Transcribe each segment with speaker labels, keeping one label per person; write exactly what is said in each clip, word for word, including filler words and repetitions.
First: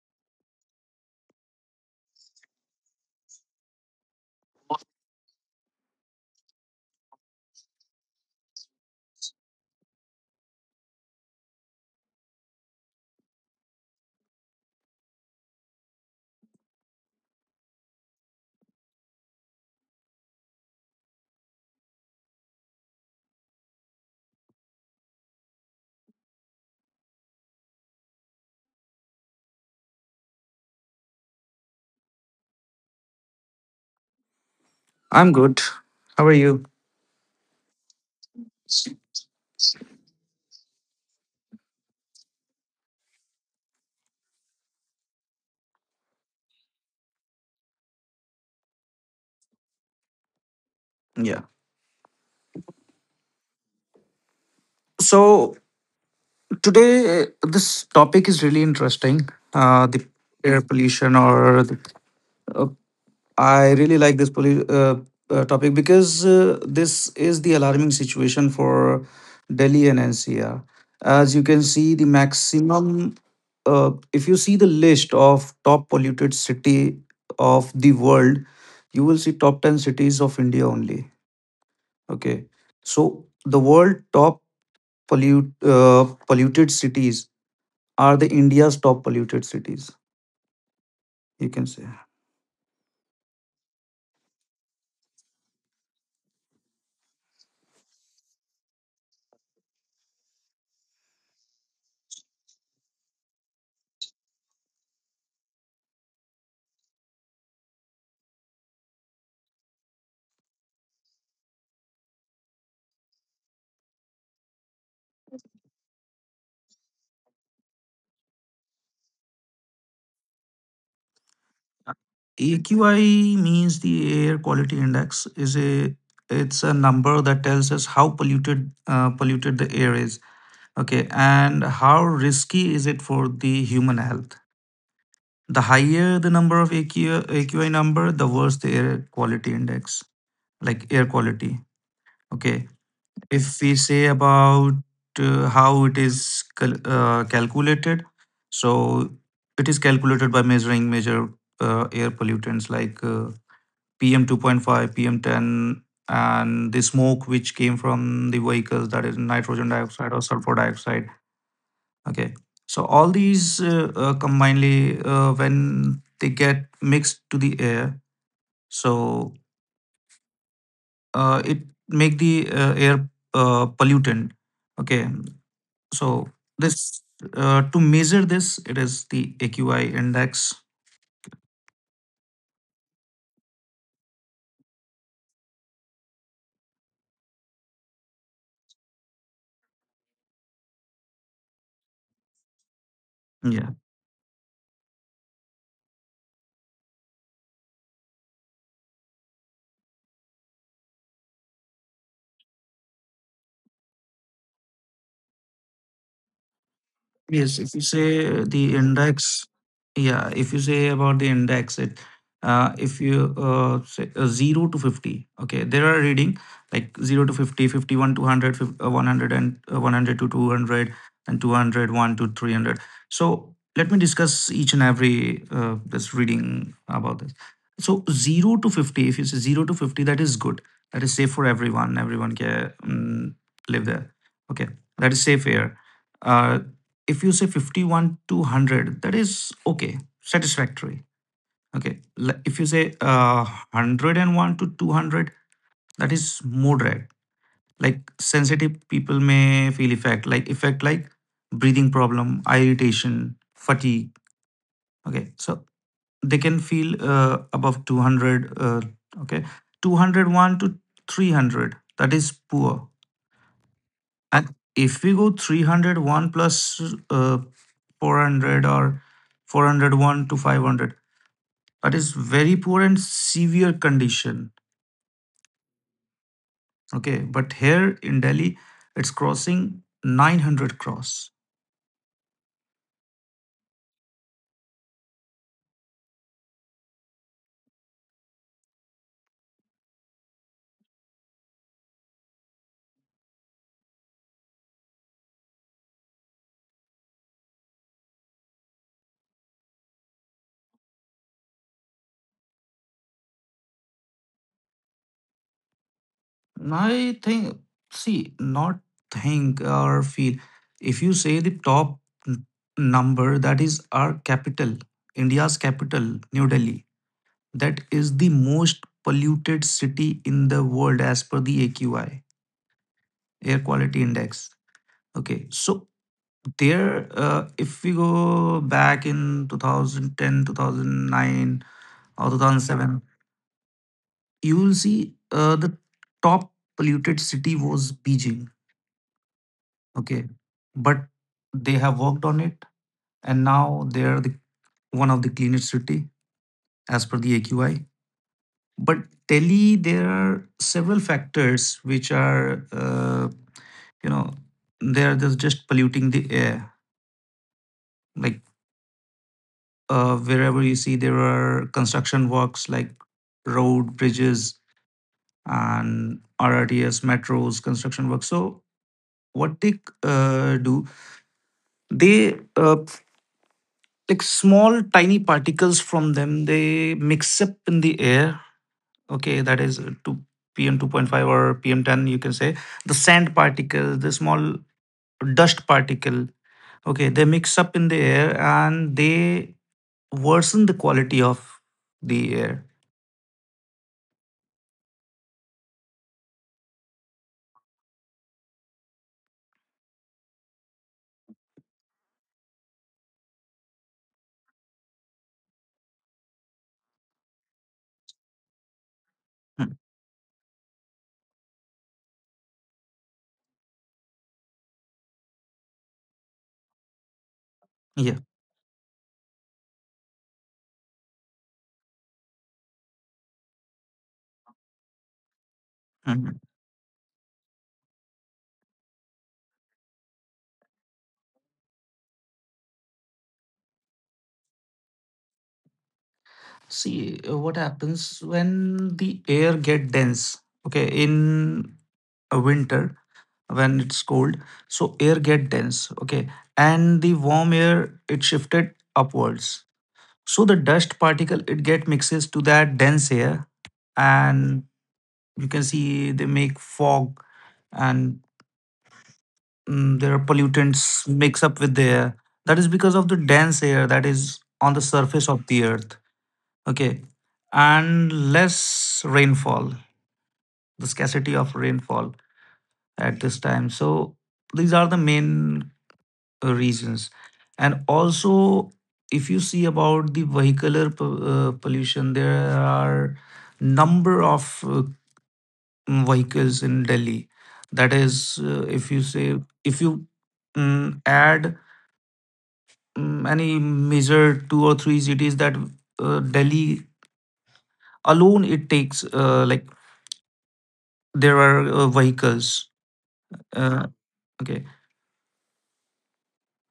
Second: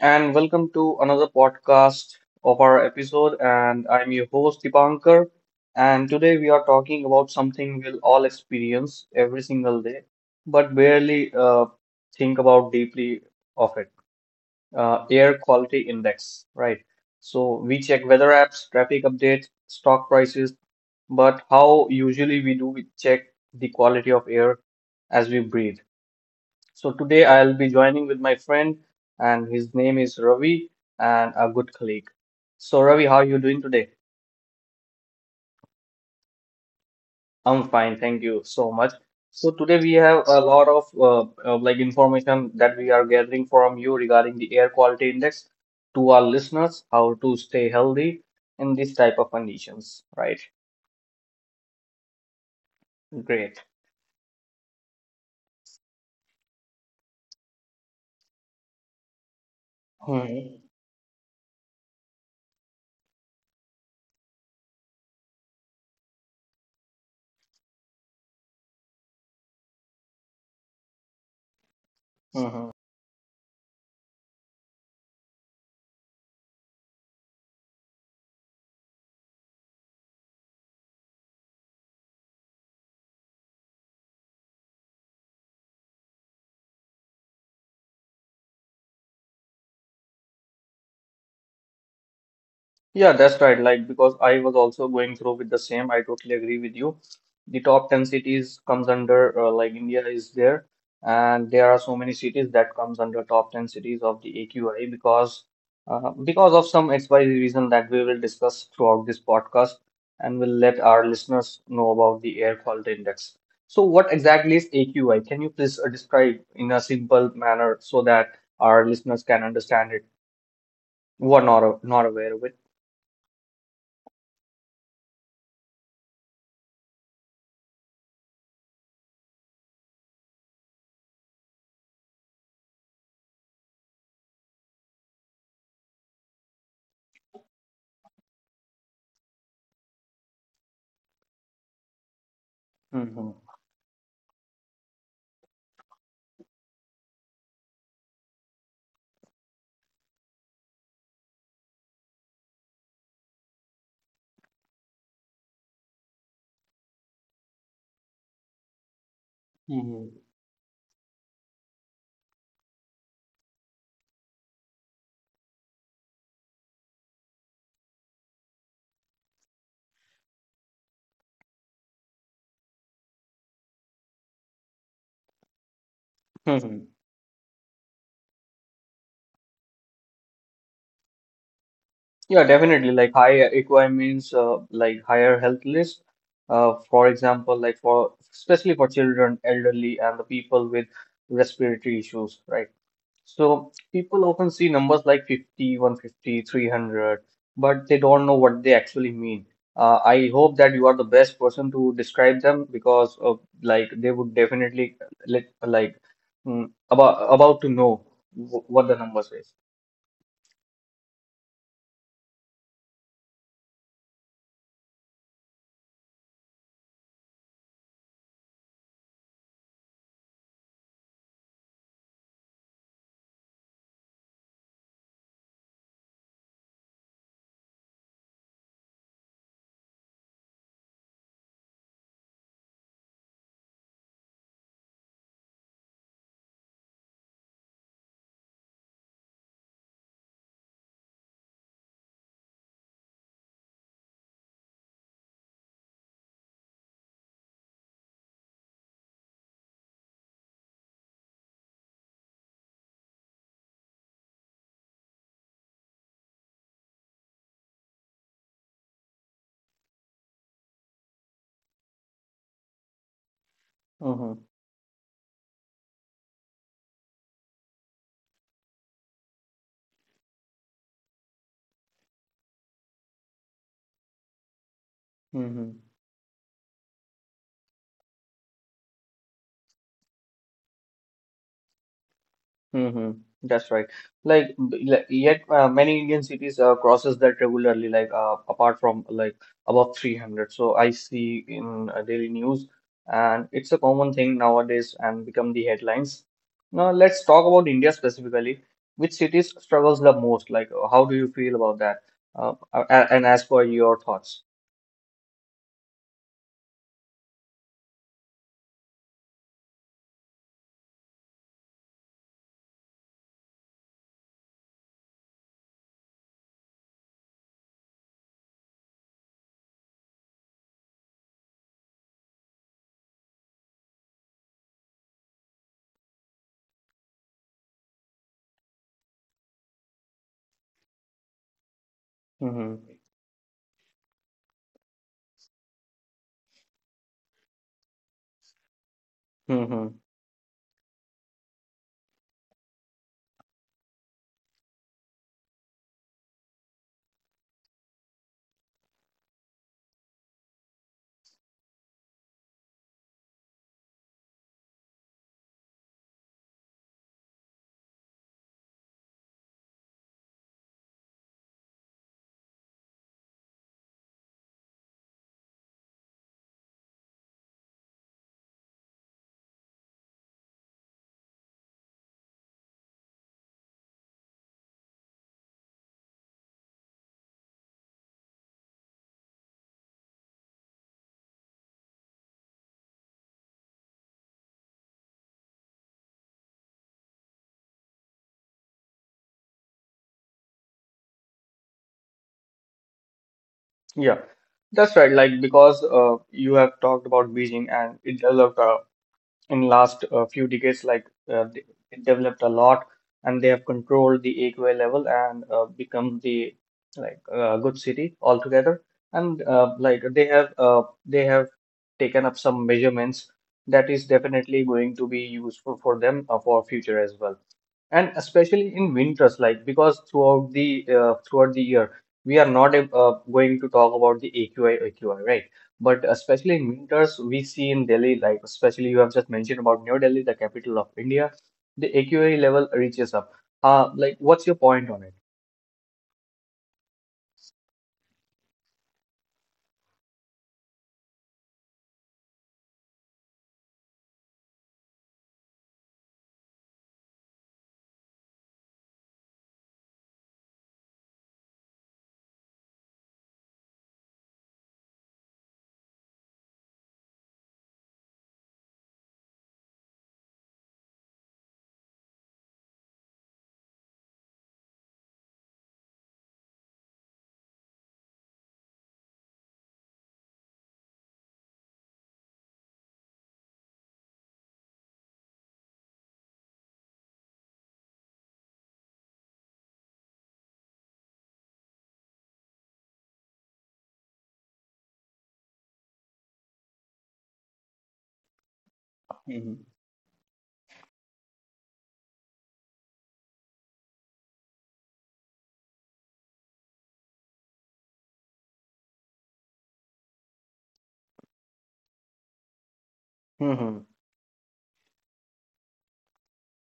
Speaker 1: and welcome to another podcast of our episode. And I'm your host Dipankar, and today we are talking about something we'll all experience every single day, but barely uh, think about deeply of it. Uh, air quality index, right? So we check weather apps, traffic updates, stock prices, but how usually we do we check the quality of air as we breathe. So today I'll be joining with my friend, and his name is Ravi, and a good colleague. So Ravi, how are you doing today?
Speaker 2: I'm good. How are you?
Speaker 1: I'm fine, thank you so much. So today we have a lot of uh, uh, like information that we are gathering from you regarding the air quality index to our listeners, how to stay healthy in this type of conditions, right?
Speaker 2: Yeah.
Speaker 1: Great.
Speaker 2: So today, this topic is really interesting. Uh, the air
Speaker 1: Mhm.
Speaker 2: pollution, or the, uh, I really like this pollu- uh, uh, topic because uh, this is the alarming situation for Delhi and N C R. As you can see, the
Speaker 1: Mhm.
Speaker 2: maximum. Uh, if you see the list of top polluted city of the world, you will see top ten cities of India only. Okay, so the world top pollute uh, polluted cities are the India's top polluted cities. You can say
Speaker 1: Yeah, that's right. Like, because I was also going through with the same. I totally agree with you. The top ten cities comes under uh, like India is there, and there are so many cities that comes under top ten cities of the A Q I because uh, because of some X Y Z reason that we will discuss throughout this podcast and will let our listeners know about the air quality index. So what exactly is A Q I? Can you please uh, describe in a simple manner so that our listeners can understand it who are not, not aware of
Speaker 2: A Q I means the air quality index is a it's a number that tells us how polluted uh, polluted the air is. Okay, and how risky is it for the human health? The higher the number of A Q I, A Q I number, the worse the air quality index, like air quality. Okay,
Speaker 1: it?
Speaker 2: if we say about uh, how it is cal- uh, calculated, so it is calculated by measuring major uh, air pollutants like uh, P M two point five, P M ten, and the smoke which came from the vehicles, that is nitrogen
Speaker 1: Mhm.
Speaker 2: dioxide or sulfur dioxide. Okay. So all these uh, uh, combinedly, uh, when they get mixed to the air, so uh, it make the uh, air uh, pollutant. Okay. So
Speaker 1: Mhm.
Speaker 2: this uh, to measure this, it is the A Q I index.
Speaker 1: Yeah, definitely. Like high equi means uh, like higher health risk. Uh, for example, like for especially for children, elderly, and the people with respiratory issues, right? So
Speaker 2: Yeah.
Speaker 1: people often see numbers like fifty, one fifty, three hundred, but they don't know what they actually mean. Uh, I hope that you are the best person to describe them because uh, like they would definitely like like mm, about about
Speaker 2: Yes,
Speaker 1: to
Speaker 2: if you
Speaker 1: know
Speaker 2: say
Speaker 1: wh-
Speaker 2: the
Speaker 1: what the numbers is.
Speaker 2: index, yeah, if you say about the index, it uh, if you uh, say uh, zero to fifty, okay, there are reading like zero to fifty, fifty one to one hundred, fif- uh, one hundred and uh, one hundred to two hundred, and two hundred one to three hundred. So let me discuss each and every uh, this reading about this. So zero to fifty, if you say zero to fifty, that is good. That is safe for everyone. Everyone can um, live there. Okay, that is safe here Uh, if you say fifty one to one hundred, that is okay, satisfactory. Okay L- If you say uh, one hundred and one to two hundred, that is moderate, like sensitive people may feel effect like effect like breathing problem, eye irritation, fatigue. Okay, so they can feel uh, above two hundred uh, okay, two hundred one to three hundred, that is poor.
Speaker 1: Mm-hmm.
Speaker 2: And if we go three hundred one plus, uh, four hundred or four hundred one to five hundred, that is very poor and severe condition.
Speaker 1: Mm-hmm.
Speaker 2: Okay. But here in Delhi, it's crossing nine hundred cross.
Speaker 1: Hmm. That's right. Like, b- like, yet uh, many Indian cities uh, crosses that regularly. Like uh, apart from like above three hundred, so I see in uh, daily news, and it's a common thing nowadays and become the headlines. Now let's talk about India specifically. Which cities struggles the most? Like, uh, how do you feel about that? Uh, a- a- and as per your thoughts.
Speaker 2: I think, see, not think or feel. If you say the top n- number, that is our capital, India's capital, New Delhi, that is the most polluted city in the world as per the A Q I, air quality index. Okay, so there, uh, if we go back in two thousand ten, two thousand nine, or
Speaker 1: Hmm.
Speaker 2: two thousand seven, you will see uh, the top polluted city was Beijing.
Speaker 1: Hmm.
Speaker 2: Okay, but they have worked on it, and now they are the, one of the cleanest city as per the AQI. But Delhi, there are several factors which are uh, you know they are just, just polluting the air, like uh, wherever you see there are construction works like road, bridges, and R R T S, metros, construction works. So what they uh, do, they uh, like small tiny particles from them, they mix up in the air. Okay, that is uh, to P M two point five or P M ten, you can say. The sand particle, the small dust particle, okay, they mix up in the air, and they worsen the quality of the air.
Speaker 1: Yeah, that's right. Like because uh, you have talked about Beijing and it developed uh, in last uh, few decades like uh, they it developed a lot and they have controlled the A Q I level and uh, become the like uh, good city altogether and uh,
Speaker 2: Hmm.
Speaker 1: like they have uh, they have taken up some measurements that is definitely going to be useful for them uh, for future as well and
Speaker 2: Yeah.
Speaker 1: especially in winters like because throughout the uh, throughout the year we are not uh, going to talk about the aqi aqi right? But
Speaker 2: Mhm.
Speaker 1: especially in winters we see in Delhi, like especially you have just mentioned about New Delhi, the capital of India, the AQI level reaches up. uh like what's your point on it?
Speaker 2: See uh, what happens when the air get dense. Okay, in a winter, when it's cold, so air get dense. Okay, and the warm air it shifted upwards. So the dust particle it get mixes to that dense air, and you can see they make fog, and mm, there are pollutants mix up with the air. That is because of the dense air that is on the surface of the earth. Okay. And less rainfall, the scarcity of rainfall at this time. So these are the main uh, reasons. And also, if you see about the vehicular po- uh, pollution, there are number of uh, vehicles in Delhi. That is, uh, if you say, if you mm, add mm, any major two or three cities that uh, Delhi alone it takes uh, like there are uh, vehicles.
Speaker 1: Mhm.
Speaker 2: Uh, okay.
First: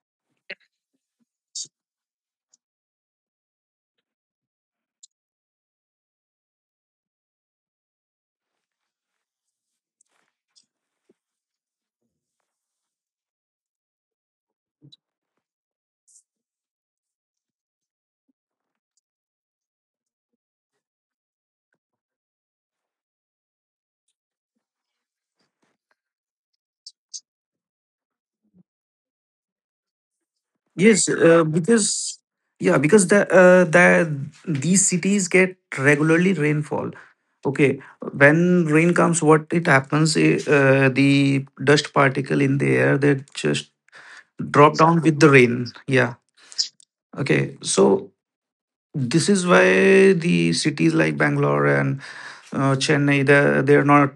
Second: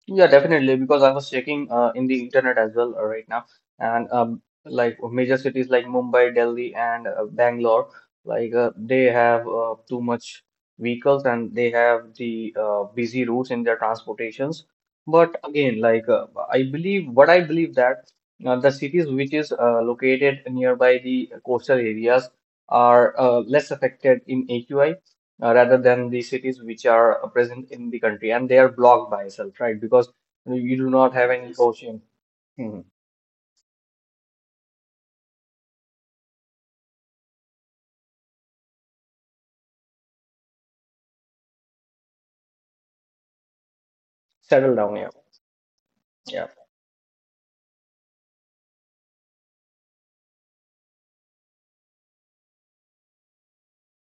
Speaker 1: Yeah, definitely. Because I was checking uh, in the internet as well uh, right now, and um, like major cities like Mumbai, Delhi, and uh, Bangalore, like uh, they have uh, too much vehicles and they have the uh, busy routes in their transportations. But again, like uh, I believe, what I believe that uh, the cities which is uh, located nearby the coastal areas are uh, less affected in A Q I uh, rather than the cities which are uh, present in the country and they are blocked by itself, right? Because you do
Speaker 2: Yes,
Speaker 1: not have
Speaker 2: uh,
Speaker 1: any ocean.
Speaker 2: because yeah,
Speaker 1: Mhm.
Speaker 2: because the uh, the these cities get regularly rainfall. Okay, when rain comes, what it happens? I- Uh, the dust particle in the air they just drop
Speaker 1: Settle down,
Speaker 2: down with the rain. Yeah.
Speaker 1: yeah.
Speaker 2: Okay. So this is why the cities like Bangalore and uh, Chennai, they they are not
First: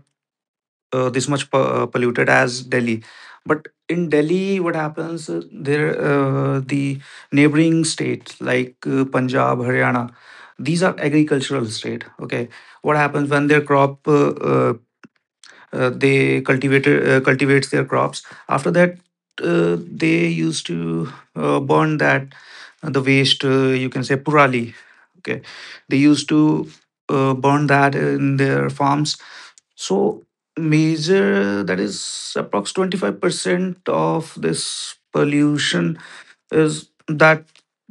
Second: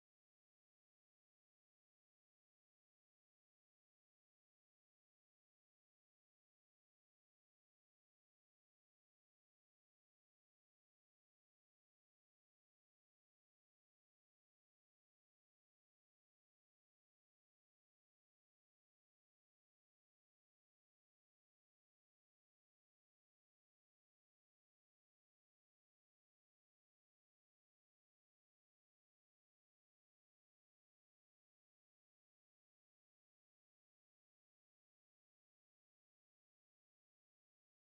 Speaker 2: uh, this much pu- uh, polluted as Delhi. But in Delhi, what happens? uh, There, uh, the neighboring states like uh, Punjab, Haryana, these are agricultural state. Okay, what happens when their crop uh, uh, uh, they cultivated uh, cultivates their crops. After that, uh, they used to uh, burn that uh, the waste, uh, you can say purali. Okay, they used to uh, burn that in their farms. So major that is approx twenty-five percent of this pollution is that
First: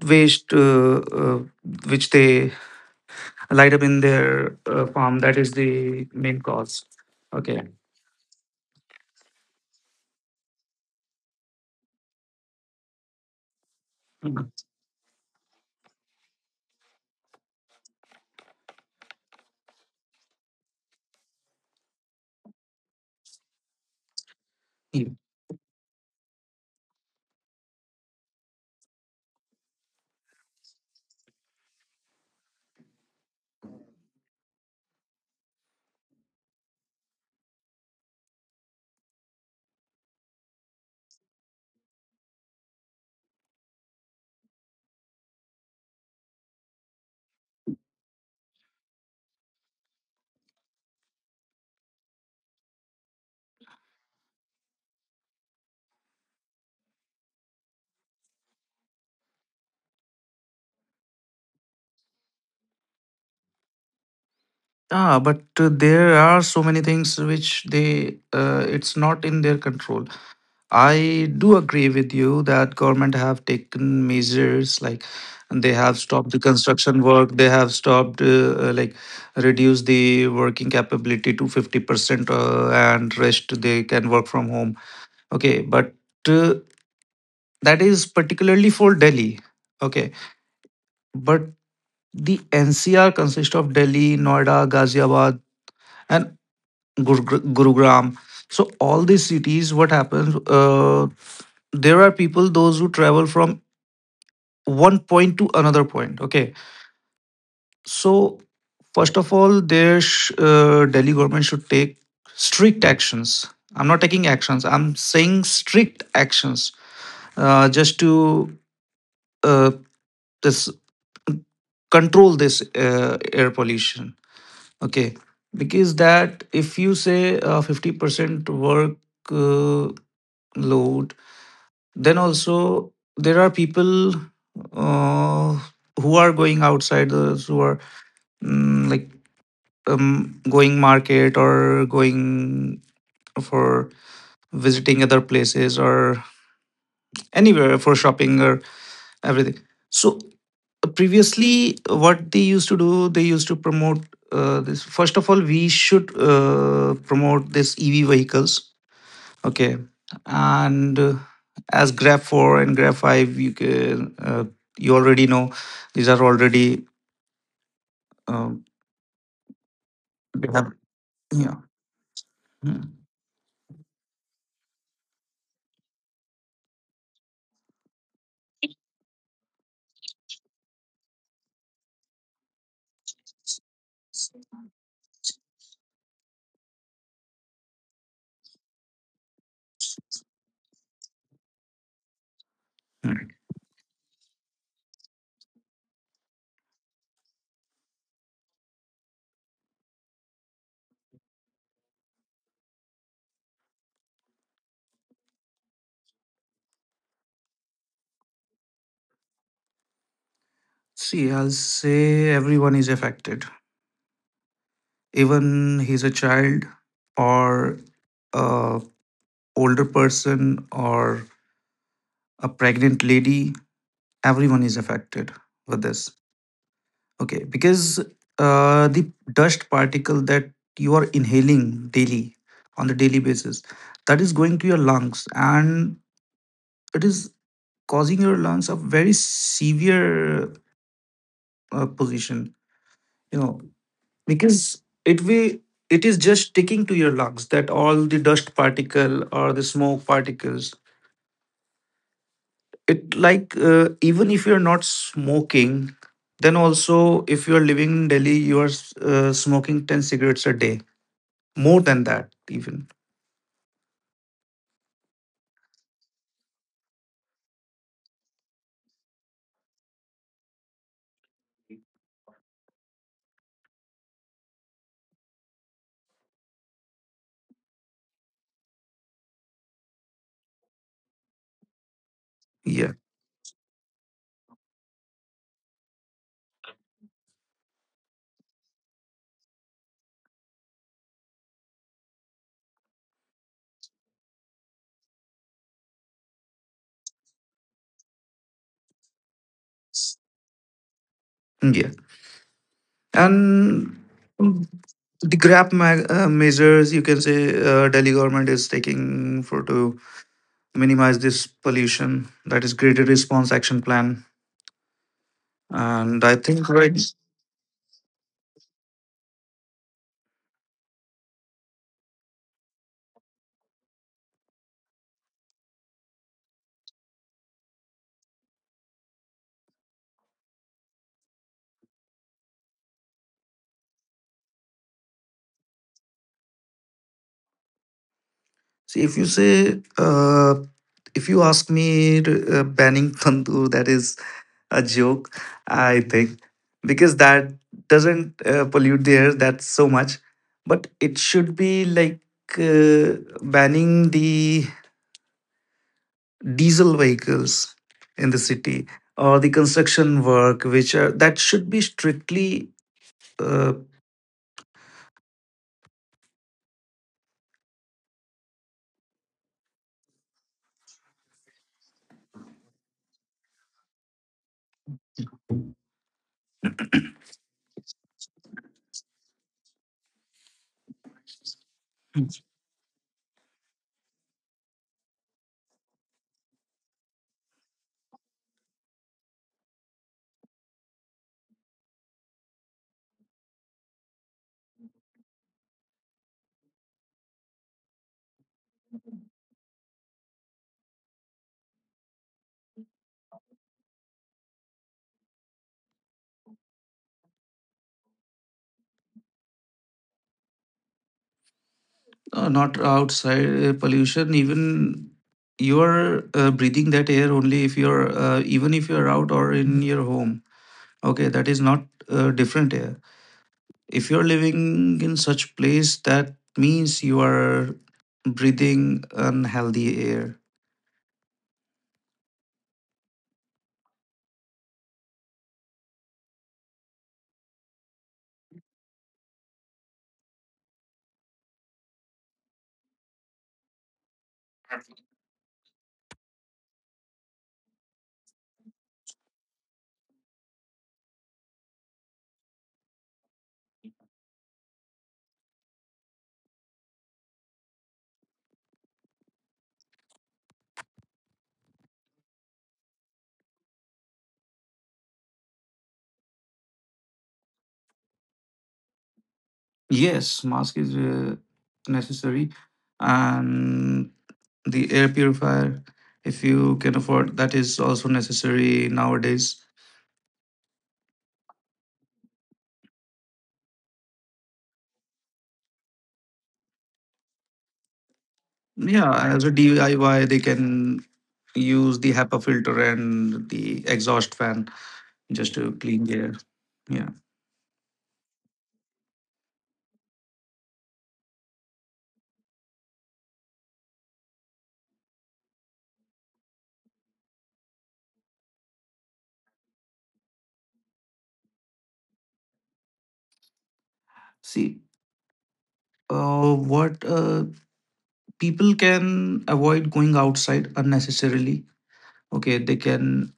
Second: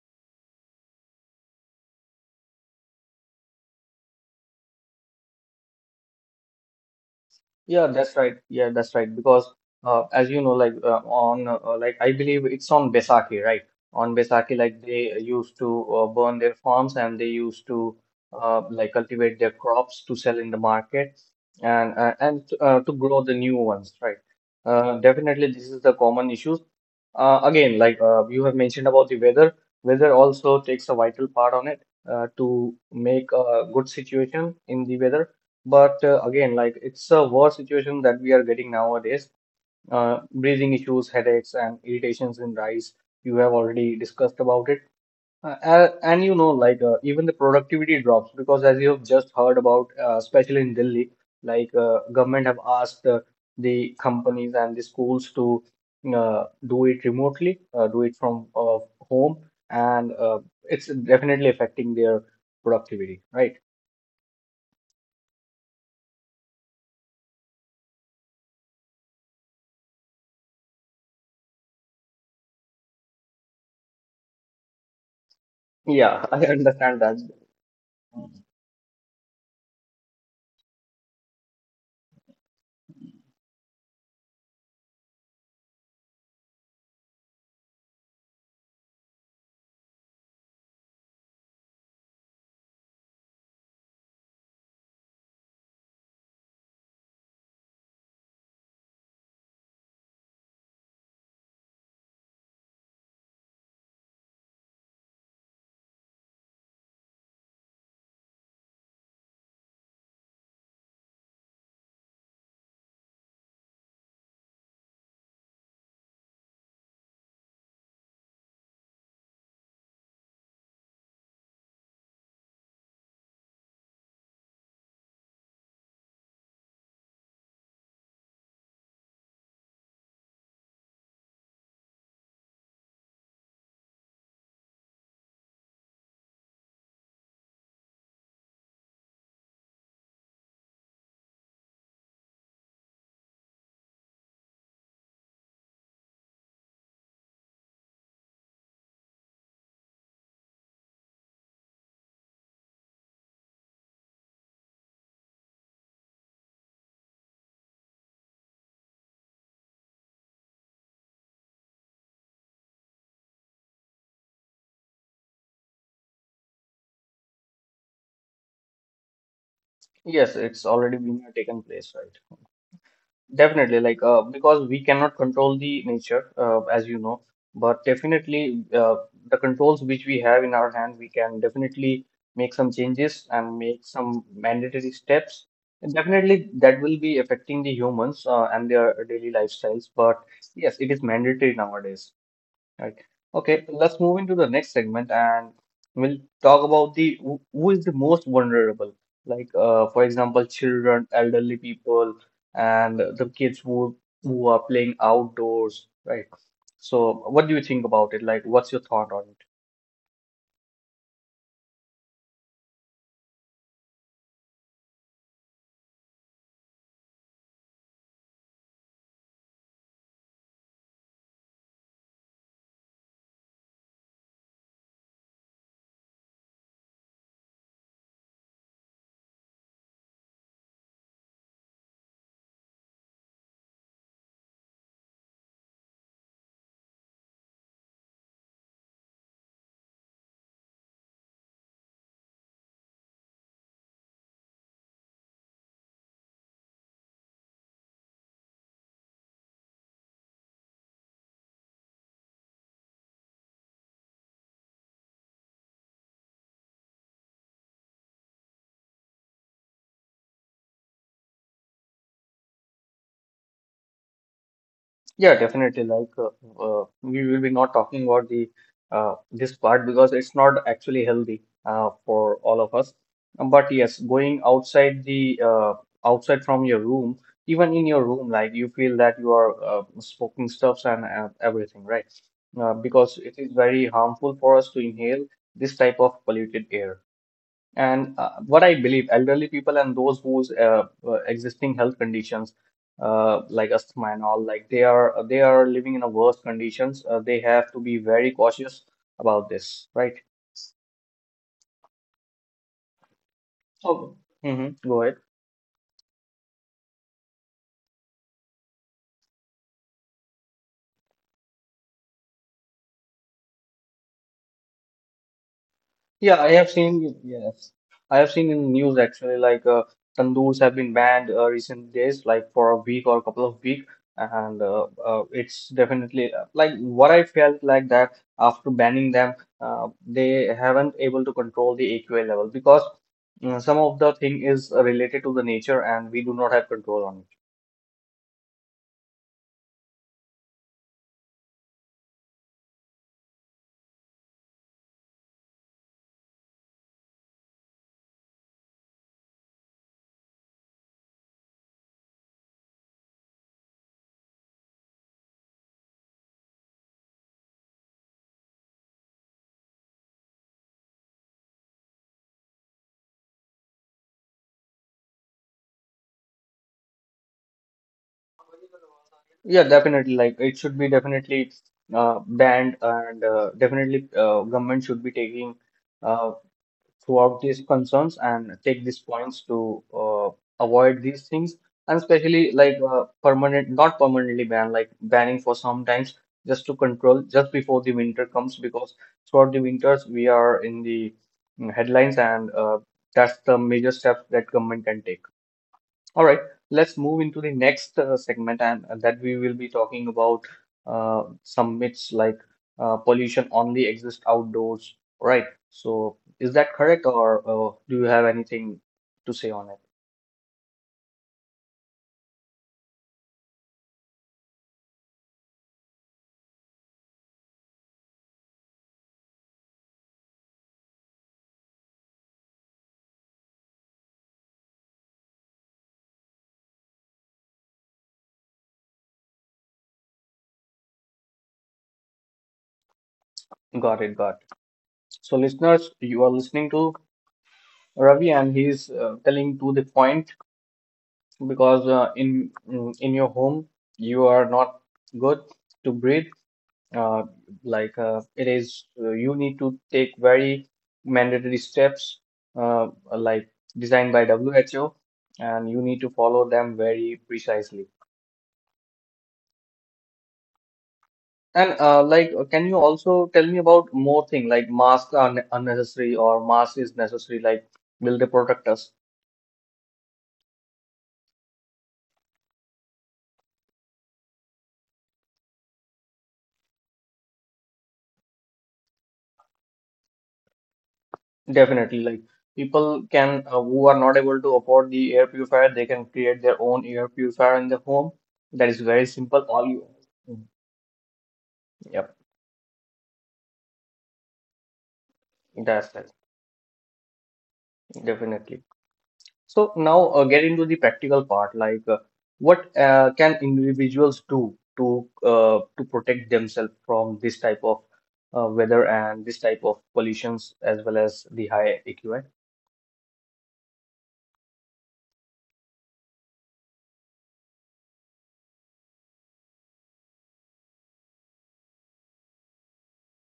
Speaker 2: waste, uh, uh, which they light up in their uh, farm, that is the main cause. Okay.
Speaker 1: Yeah, that's right. Yeah, that's right. Because uh, as you know, like uh, on uh, like I believe it's on Besaki, right? On Besaki, like they used to uh, burn their farms and they used to uh, like cultivate their crops to sell in the market and uh, and uh, to grow the new ones, right? Uh,
Speaker 2: Mhm.
Speaker 1: definitely, this is the common issue. Uh, again, like uh, you have mentioned about the weather, weather also takes a vital part on it uh, to make a good situation in the weather, but uh, again, like it's a worse situation that we are getting nowadays. Uh, breathing issues, headaches, and irritations in rice. You have already discussed about it. Uh, a- and you know, like uh, even the productivity drops because as you have just heard about, uh, especially in Delhi, like uh, government have asked uh, the companies and the schools to uh, do it remotely, uh, do it from uh, home, and uh, it's definitely affecting their productivity, right?
Speaker 2: Ah, but uh, there are so many things which they uh, it's not in their control. I do agree with you that government have taken measures like they have
Speaker 1: Yeah,
Speaker 2: stopped the
Speaker 1: I understand
Speaker 2: construction
Speaker 1: that.
Speaker 2: work, they have stopped uh, uh, like reduce the working capability to fifty percent uh, and rest they can work from home. Okay, but uh, that is particularly for Delhi. Okay, but the N C R consists of Delhi, Noida, Ghaziabad, and Gur- Gurugram. So all these cities, what happens? Uh, there are people those who travel from one point to another point. Okay, so first of all, their sh- uh, Delhi government should take strict actions. I'm not taking actions, I'm saying strict actions, uh, just to uh, this control this uh, air pollution. Okay, because that if you say uh, fifty percent work, uh, load. Then also there are people uh, who are going outside, those who are mm, like um, going market or going for visiting other places or anywhere for shopping or everything. So previously, what they used to do, they used to promote uh, this. First of all, we should uh, promote this E V vehicles. Okay. And uh, as graph four and graph five, you can, uh, you already know these are already, uh,
Speaker 1: Yes,
Speaker 2: they
Speaker 1: it's
Speaker 2: have,
Speaker 1: already been uh,
Speaker 2: yeah.
Speaker 1: taken place, right?
Speaker 2: Hmm.
Speaker 1: Definitely, like uh, because we cannot control the nature, uh, as you know, but definitely uh, the controls which we have in our hand, we can definitely make some changes and make some mandatory steps. And definitely, that will be affecting the humans uh, and their daily lifestyles. But yes, it is mandatory nowadays. Right.
Speaker 2: Hmm.
Speaker 1: Okay, let's move into the next segment and we'll talk about the who who is the most vulnerable. Like uh, for example, children, elderly people, and the kids who who are playing outdoors, right? So what do you think about it? Like what's your thought on it?
Speaker 2: See, I'll say everyone is affected. Even he's a child or a older person or a pregnant lady, everyone is affected with this. Okay, because uh, the dust particle that you are inhaling daily, on the daily basis, that is going to your lungs and it is causing your lungs a very severe uh, position, you know, because it will it is just sticking to your lungs, that all the dust particle or the smoke particles. It like uh, even if you're not smoking, then also if you're living in Delhi, you are uh, smoking ten cigarettes a day, more than that even.
Speaker 1: Yeah, definitely. Like, uh, uh, we will be not talking about the uh, this part because it's not actually healthy uh, for all of us. But yes, going outside the uh, outside from your room, even in your room, like you feel that you are uh, smoking stuffs and uh, everything, right? Uh,
Speaker 2: Yeah,
Speaker 1: because it is very harmful for us to inhale this type of polluted air. And uh, what I believe, elderly people and those whose uh, uh, existing health conditions, uh, like asthma and all, like they are they are living in a worse conditions. Uh, they have to be very cautious about this, right?
Speaker 2: yeah. And
Speaker 1: Oh,
Speaker 2: mm,
Speaker 1: mm-hmm. Go ahead.
Speaker 2: the grab ma- uh, measures you can say, uh, Delhi government is taking for to minimize this pollution, that is Greater Response Action Plan. And I
Speaker 1: Yeah, I have
Speaker 2: think, right?
Speaker 1: seen, yes. I have seen in news actually like uh, tandoors have been banned uh, recent days, like for a week or a couple of week, and uh, uh, it's definitely uh, like what I felt like that after banning them, uh, they haven't able to control the A Q I level because uh, some of the thing is related to the nature and we do not have control on it.
Speaker 2: See, if you say uh, if you ask me to, uh, banning tandoor, that is a joke, I think, because that doesn't uh, pollute the air that so much. But it should be like, uh, banning the diesel vehicles in the city or the construction work, which are that should be strictly, uh,
Speaker 1: Yeah, definitely. Like it should be definitely uh, banned and uh, definitely uh, government should be taking. uh, throughout these concerns and take these points to uh, avoid these things, and especially like uh, permanent not permanently ban, like banning for some times just to control just before the winter comes because throughout the winters we are in the mm, headlines, and uh, that's the major step that government can take. All right, let's move into the next uh, segment, and uh, that we will be talking about uh, some myths like uh, pollution only exists outdoors, right? So, is that correct, or uh, do you have anything to say on it?
Speaker 2: uh, not outside uh, pollution. Even you're uh, breathing that air only. If you're uh, even if you're out or in your home. Okay, that is not uh, different air. If you're living in such place that means you are breathing unhealthy air.
Speaker 1: Got it, got it. So, listeners, you are listening to Ravi, and he's uh, telling to the point because uh, in mm, in your home you are not good to breathe. Uh, like uh, it is uh, you need to take very mandatory steps uh, like designed by W H O, and you need to follow them very precisely. And uh, like uh, can you also tell me about more thing, like masks are ne- unnecessary or mask is necessary, like will they protect us?
Speaker 2: Yes, mask is uh, necessary, and the air purifier, if you can afford, that is also necessary nowadays.
Speaker 1: Definitely, like people can uh, who are not able to afford the air purifier, they can create their own air purifier in the home. That is very
Speaker 2: Yeah,
Speaker 1: simple,
Speaker 2: as a
Speaker 1: all you...
Speaker 2: DIY they
Speaker 1: Mm,
Speaker 2: can use the
Speaker 1: yep,
Speaker 2: HEPA filter and the exhaust fan just to
Speaker 1: that's...
Speaker 2: clean the air. Yeah,
Speaker 1: Definitely. So now uh, get into the practical part, like uh, what uh, can individuals do to uh, to protect themselves from this type of uh, weather and this type of pollutions as well as the high A Q I?
Speaker 2: see uh, what uh, people can avoid going outside unnecessarily. Okay, they can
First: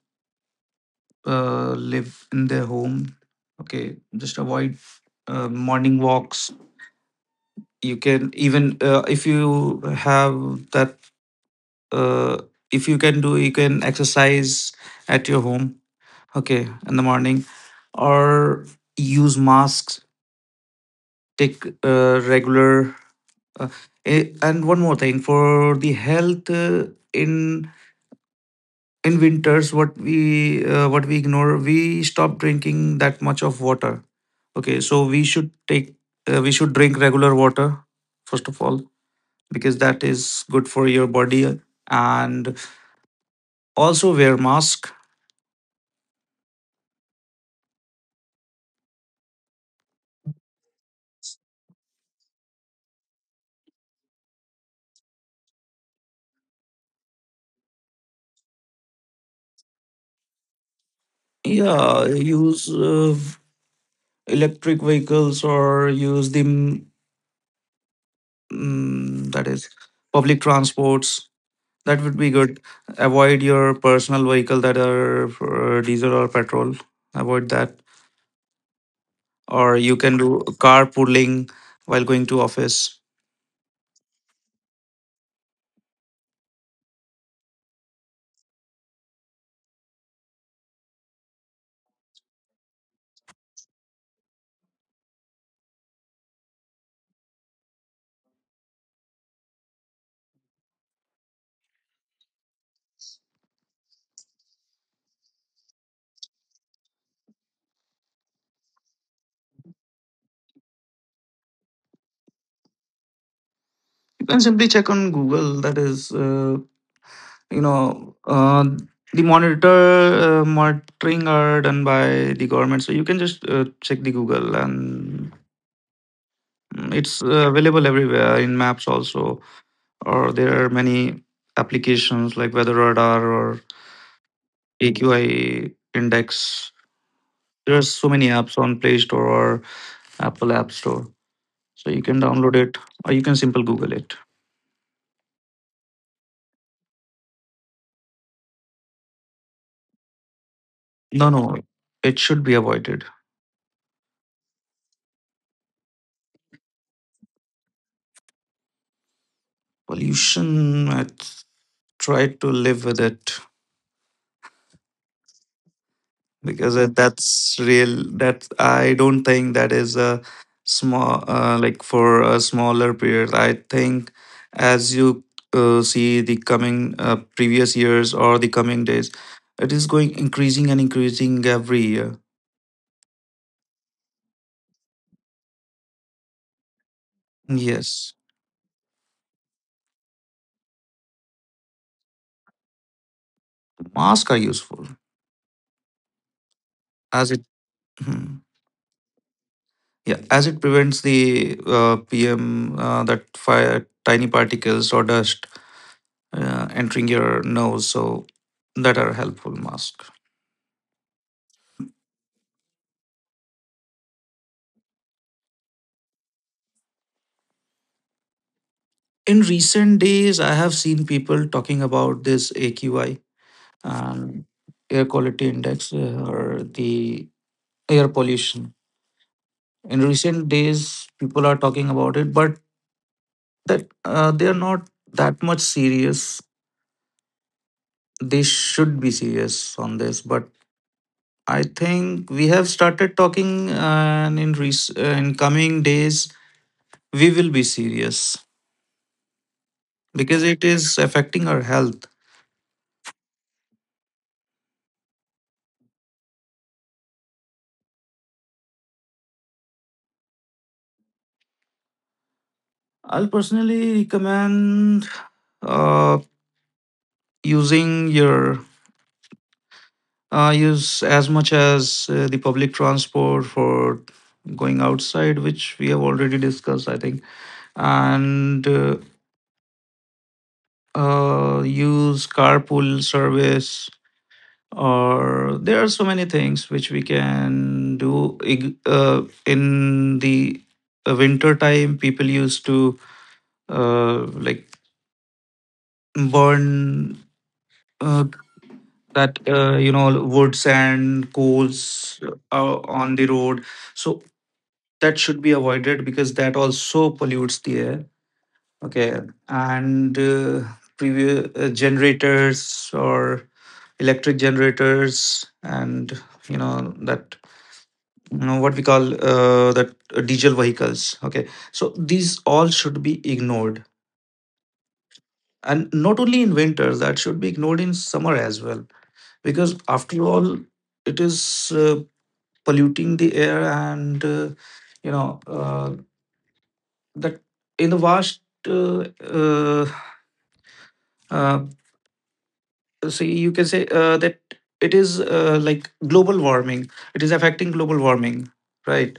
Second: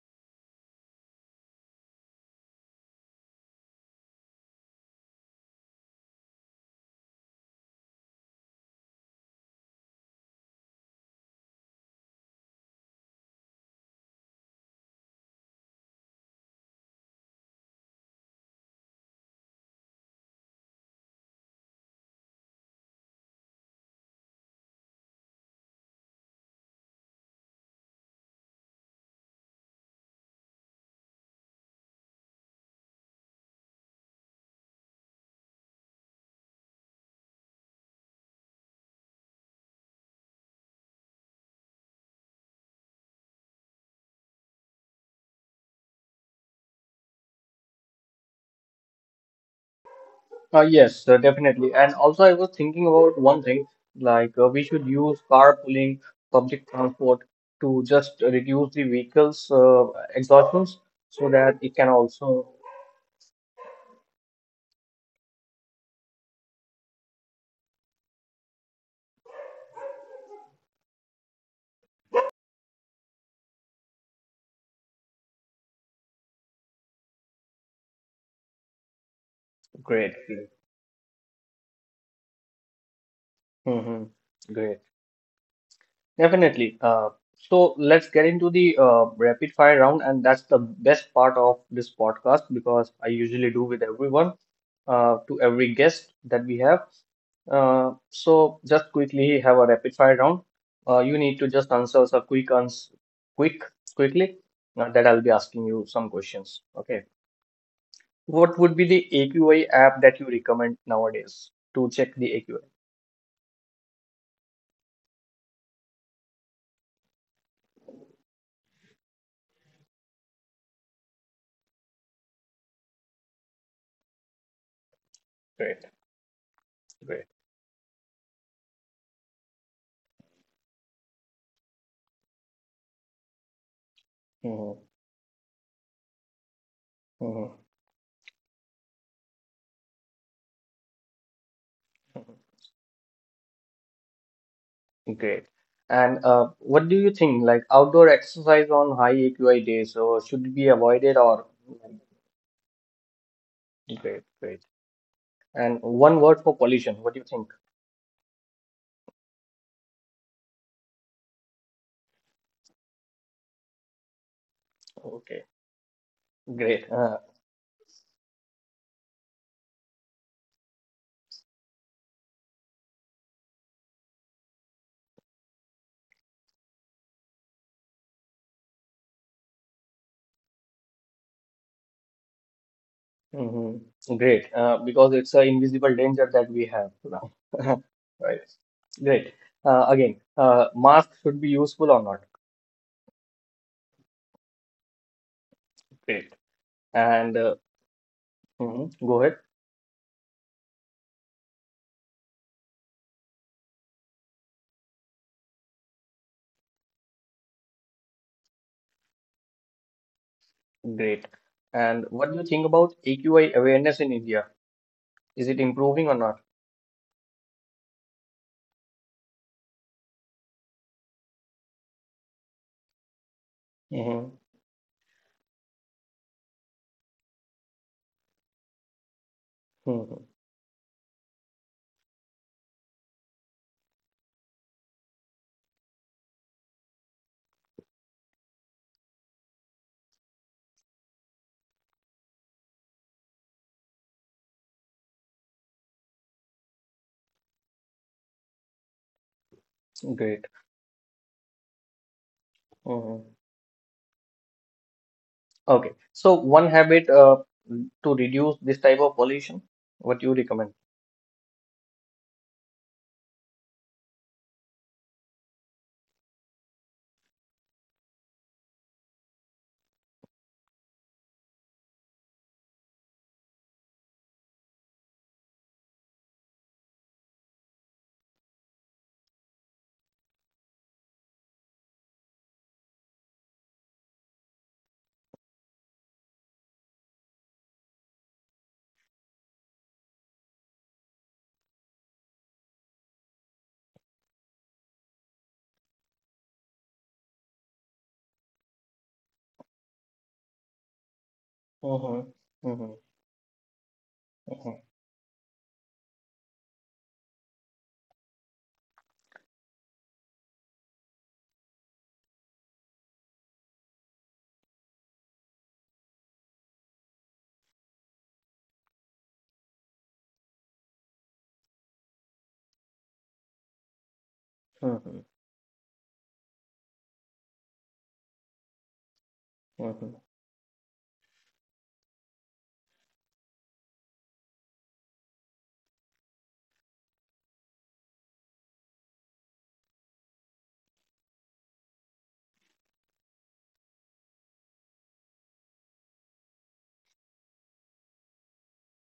Speaker 2: uh, live in their home. Okay, just avoid uh, morning walks. You can even, uh, if you have that uh, if you can do, you can exercise at your home. Okay, in the morning, or use masks. Take, uh, regular uh, a- and one more thing for the health uh, in in winters, what we uh, what we ignore, we stop drinking that much of water. Okay, so we should take uh, we should drink regular water first of all, because that is good for your body. And also wear mask.
Speaker 1: Uh, yes, uh, definitely. And also, I was thinking about one thing, like uh, we should use carpooling, public transport to just reduce the vehicles' uh, exhaustions so that it can
Speaker 2: Yeah,
Speaker 1: also...
Speaker 2: use uh, electric vehicles, or use the mm, that is public transports, that would be good. Avoid your personal vehicle that are for, uh, diesel or petrol. Avoid that, or you
Speaker 1: great.
Speaker 2: can do carpooling while going to office.
Speaker 1: Mm-hmm. Great. Definitely. Uh, so let's get into the uh, rapid fire round, and that's the best part of this podcast because I usually do with everyone, uh, to every guest that we have. Uh, so just quickly have a rapid fire round. Uh, you need to just answer some quick ans quick quickly. Uh, that I'll be asking you some questions. Okay. What would be the A Q I app that you recommend nowadays to check the A Q I?
Speaker 2: You can simply check on Google. That is, uh, you know, uh, the monitor uh, monitoring are done by the government, so you can just uh, check the Google, and
Speaker 1: Great,
Speaker 2: mm, it's
Speaker 1: great.
Speaker 2: uh, available everywhere in maps also, or there are many applications like Weather Radar or
Speaker 1: Mhm,
Speaker 2: A Q I Index.
Speaker 1: mhm.
Speaker 2: There are so many apps on Play Store or Apple App Store, so you can download it or you can simple Google it.
Speaker 1: Great. And uh, what do you think? Like outdoor exercise on high A Q I days, or should be avoided
Speaker 2: No,
Speaker 1: or
Speaker 2: no, it should be avoided.
Speaker 1: great, great. And one word for pollution. What do you think?
Speaker 2: Pollution, I th- Try to live with it
Speaker 1: Okay,
Speaker 2: because
Speaker 1: great.
Speaker 2: it-
Speaker 1: Uh,
Speaker 2: that's real. That I don't think that is a small, uh, like for a smaller period. I think as you uh, see the coming uh, previous years or the coming days, it is going increasing and increasing every year.
Speaker 1: mhm. Great. Uh, because it's an invisible danger that we have now.
Speaker 2: Yes,
Speaker 1: Right. Great. Uh, again, uh, mask should be useful or not?
Speaker 2: masks are useful
Speaker 1: Great.
Speaker 2: as
Speaker 1: And
Speaker 2: it.
Speaker 1: uh,
Speaker 2: hmm.
Speaker 1: mhm, go ahead.
Speaker 2: Yeah, as it prevents the uh, P M uh, that fire tiny particles or dust uh, entering your nose, so that are helpful mask.
Speaker 1: Great. And what do you think about A Q I awareness in India? Is it improving or not?
Speaker 2: In recent days, I have seen people talking about this A Q I
Speaker 1: Mm-hmm.
Speaker 2: and air quality index uh, or the air pollution. In recent days, people are talking about it, but that uh, they are not that much serious. They should be serious on this, but I think we have started talking, uh, and in rec- uh, in coming days, we will be serious because
Speaker 1: Great.
Speaker 2: it is affecting our health.
Speaker 1: Mhm. Okay. So one habit uh, to reduce this type of pollution, what you recommend?
Speaker 2: I'll personally recommend uh, using your uh, use as much as uh, the public transport for going outside, which we have already discussed, I think, and uh, uh, use carpool service, or there are so many things which we can do Ig- uh, in the uh, winter time people used to uh, like burn uh, that uh, you know, woods and coals
Speaker 1: Mm-hmm.
Speaker 2: uh, on the road, so
Speaker 1: Mm-hmm.
Speaker 2: that should be avoided because that also pollutes the air. Okay, and uh, previous uh, generators or electric generators, and you know that uh, what we call, uh, that uh, diesel vehicles. Okay, so these all should be ignored, and not only in winter, that should be ignored in summer as well, because
Speaker 1: Mm-hmm.
Speaker 2: after all it is uh, polluting the air, and uh, you know uh, that in the vast, uh, uh, uh, see, you can say uh, that it is uh, like global warming. It is affecting global warming, right?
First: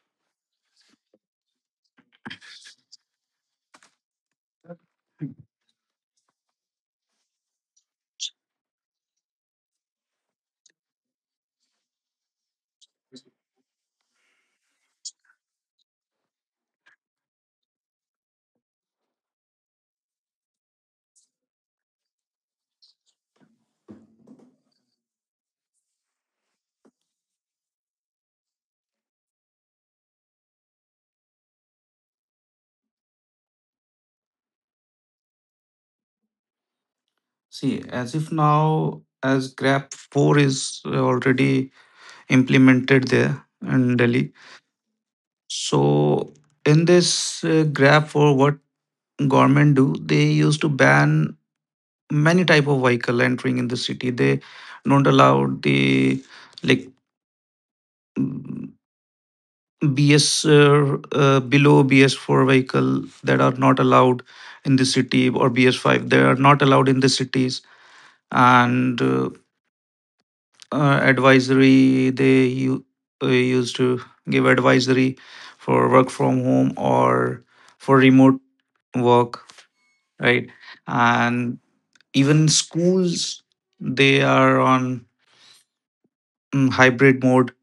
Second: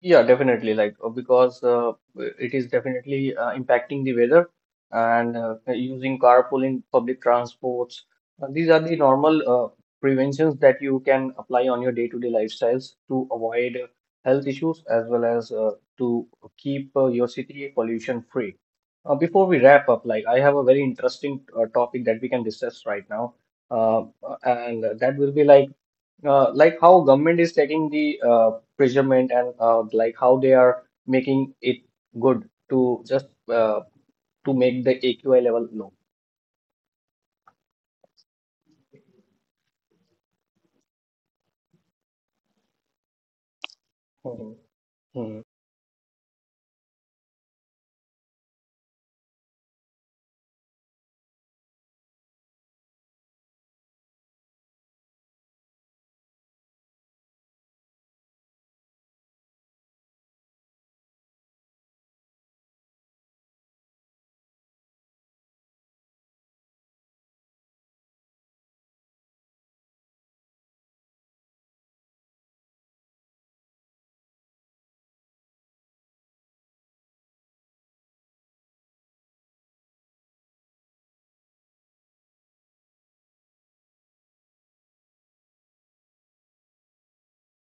Speaker 1: Yeah, definitely. Like uh, because uh, it is definitely uh, impacting the weather and uh, using carpooling, public transports. Uh, these are the normal uh, preventions that you can apply on your day-to-day lifestyles to avoid uh, health issues as well as uh, to keep uh, your city pollution free. Uh, before we wrap up, like I have a very interesting uh, topic that we can discuss right now, uh, and that will be like uh, like how government is taking the uh, measurement and uh, like how they are making it good to just uh, to make the A Q I level low.
Speaker 2: See, as if now, as Grab four is already implemented there in Delhi.
Speaker 1: Hmm. Mhm.
Speaker 2: So, in this uh, Grab four, what government do? They used to ban many type of vehicle entering in the city. They don't allow the, like, mm, B S uh, uh, below B S four vehicle that are not allowed in the city, or B S five. They are not allowed in the cities, and. uh, uh, advisory, they u- uh, used to give advisory for work from home or for remote work, right? And even schools, they are on mm, hybrid mode,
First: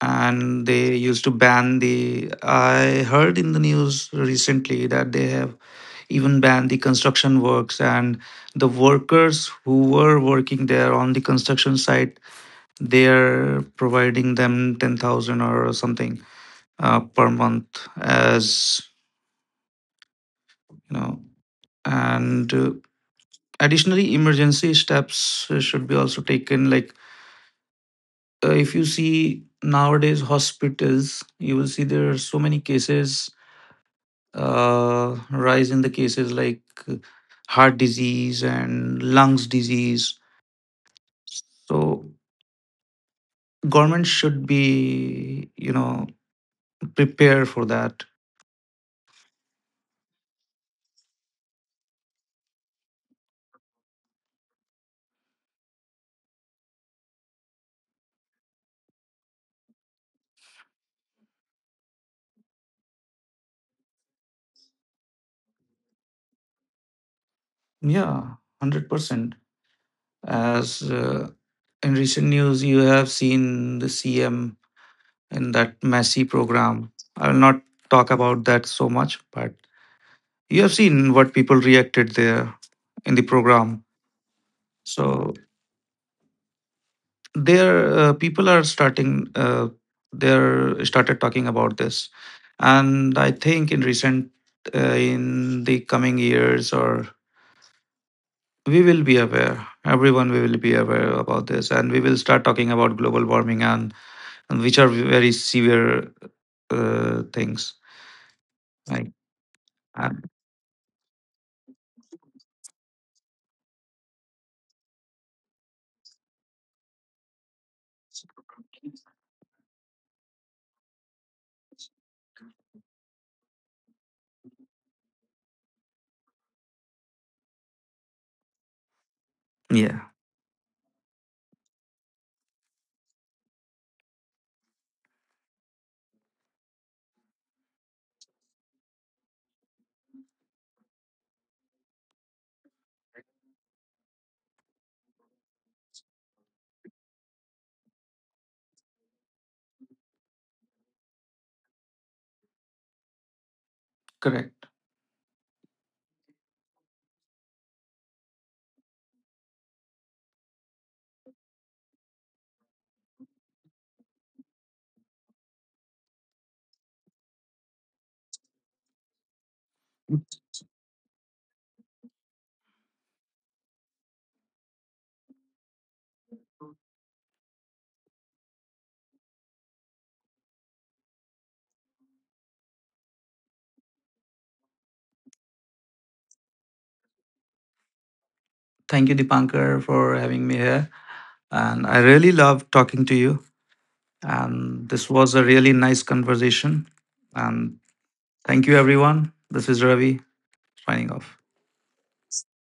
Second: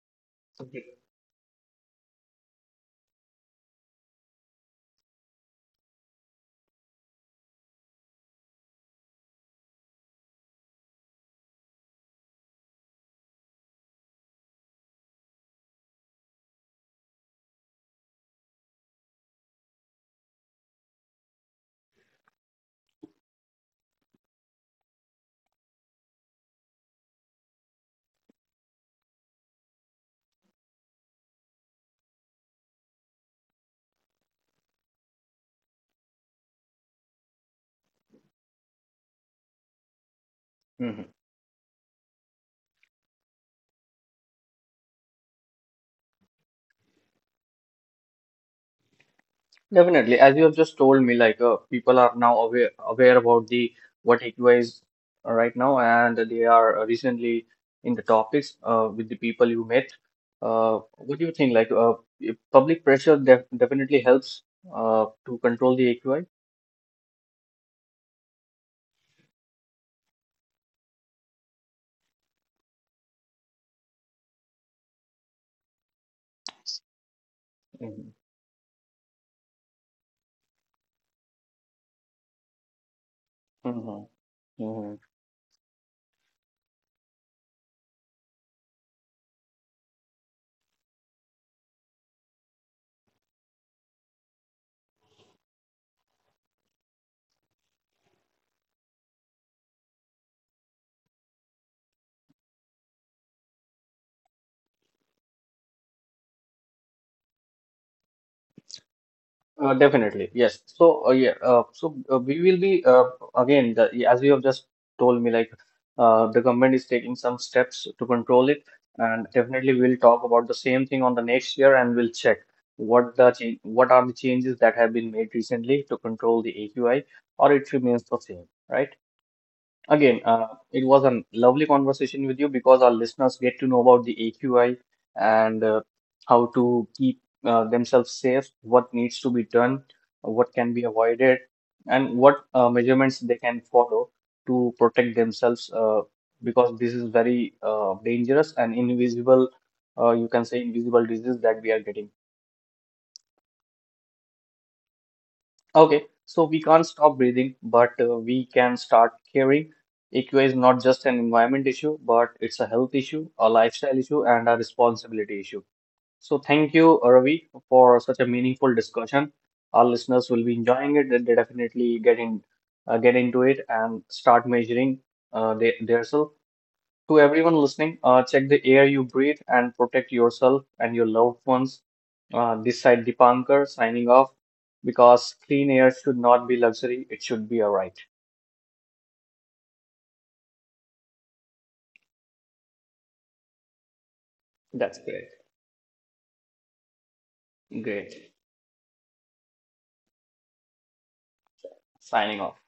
Speaker 2: and
Speaker 1: Okay.
Speaker 2: they used to ban the, I heard in the news recently that they have even banned the construction works, and the workers who were working there on the construction site, they're providing them ten thousand or something uh, per month, as you know. And uh, additionally, emergency steps uh, should be also taken. Like, uh, if you see nowadays hospitals, you will see there are so many cases, uh, rise in the cases, like uh, heart disease and lungs disease.
Speaker 1: Mhm.
Speaker 2: So government should be, you know, prepare for that.
Speaker 1: Definitely, as you have just told me, like uh, people are now aware aware about the what A Q I is uh, right now, and they are uh, recently in the topics uh, with the people you met. Uh, what do you think? Like uh, if public pressure def definitely helps uh, to control the A Q I.
Speaker 2: Yeah, one hundred percent. As uh, in recent news, you have seen the C M in that Messi program. I will not
Speaker 1: Mm-hmm.
Speaker 2: talk about that so much, but you have seen what people reacted there in the program.
Speaker 1: Mm-hmm.
Speaker 2: So there, uh, people are starting. Uh, they started talking about this, and I think in recent, uh, in the coming years, or we will be aware. Everyone, we will be aware about this, and we will start talking about global warming, and and which are very severe uh, things. Like,
Speaker 1: Uh,
Speaker 2: um,
Speaker 1: definitely, yes. So, uh, yeah, uh, so uh, we will be uh, again, the, as you have just told me, like uh, the government is taking some steps to control it, and definitely we'll talk about the same thing on the next year, and we'll check what the cha- what are the changes that have been made recently to control the A Q I, or it remains the same, right?
Speaker 2: yeah,
Speaker 1: Again, uh, it was a lovely conversation with you because our listeners get to know about the A Q I and uh, how to keep uh, themselves safe, what needs to be done, what can be avoided, and what uh, measurements they can follow to protect themselves uh, because this is very uh, dangerous and invisible, uh, you can say invisible disease that we are getting.
Speaker 2: correct.
Speaker 1: Okay, so we can't stop breathing, but uh, we can start caring. A Q I is not just an environment issue, but it's a health issue, a lifestyle issue, and a responsibility issue. So thank you, Ravi, for such a meaningful discussion. Our listeners will be enjoying it. And They definitely get in, uh, get into it and start measuring uh, their, their self to everyone listening, uh, check the air you breathe and protect yourself and your loved ones. Uh, this side Dipankar signing off because clean air should not be luxury, it should be a right.
Speaker 2: Thank you, Dipankar, for having me here. And I really love talking to you. And
Speaker 1: That's
Speaker 2: this
Speaker 1: great.
Speaker 2: was a really nice conversation. And
Speaker 1: Great.
Speaker 2: thank you, everyone. This is Ravi signing off.
Speaker 1: Signing off.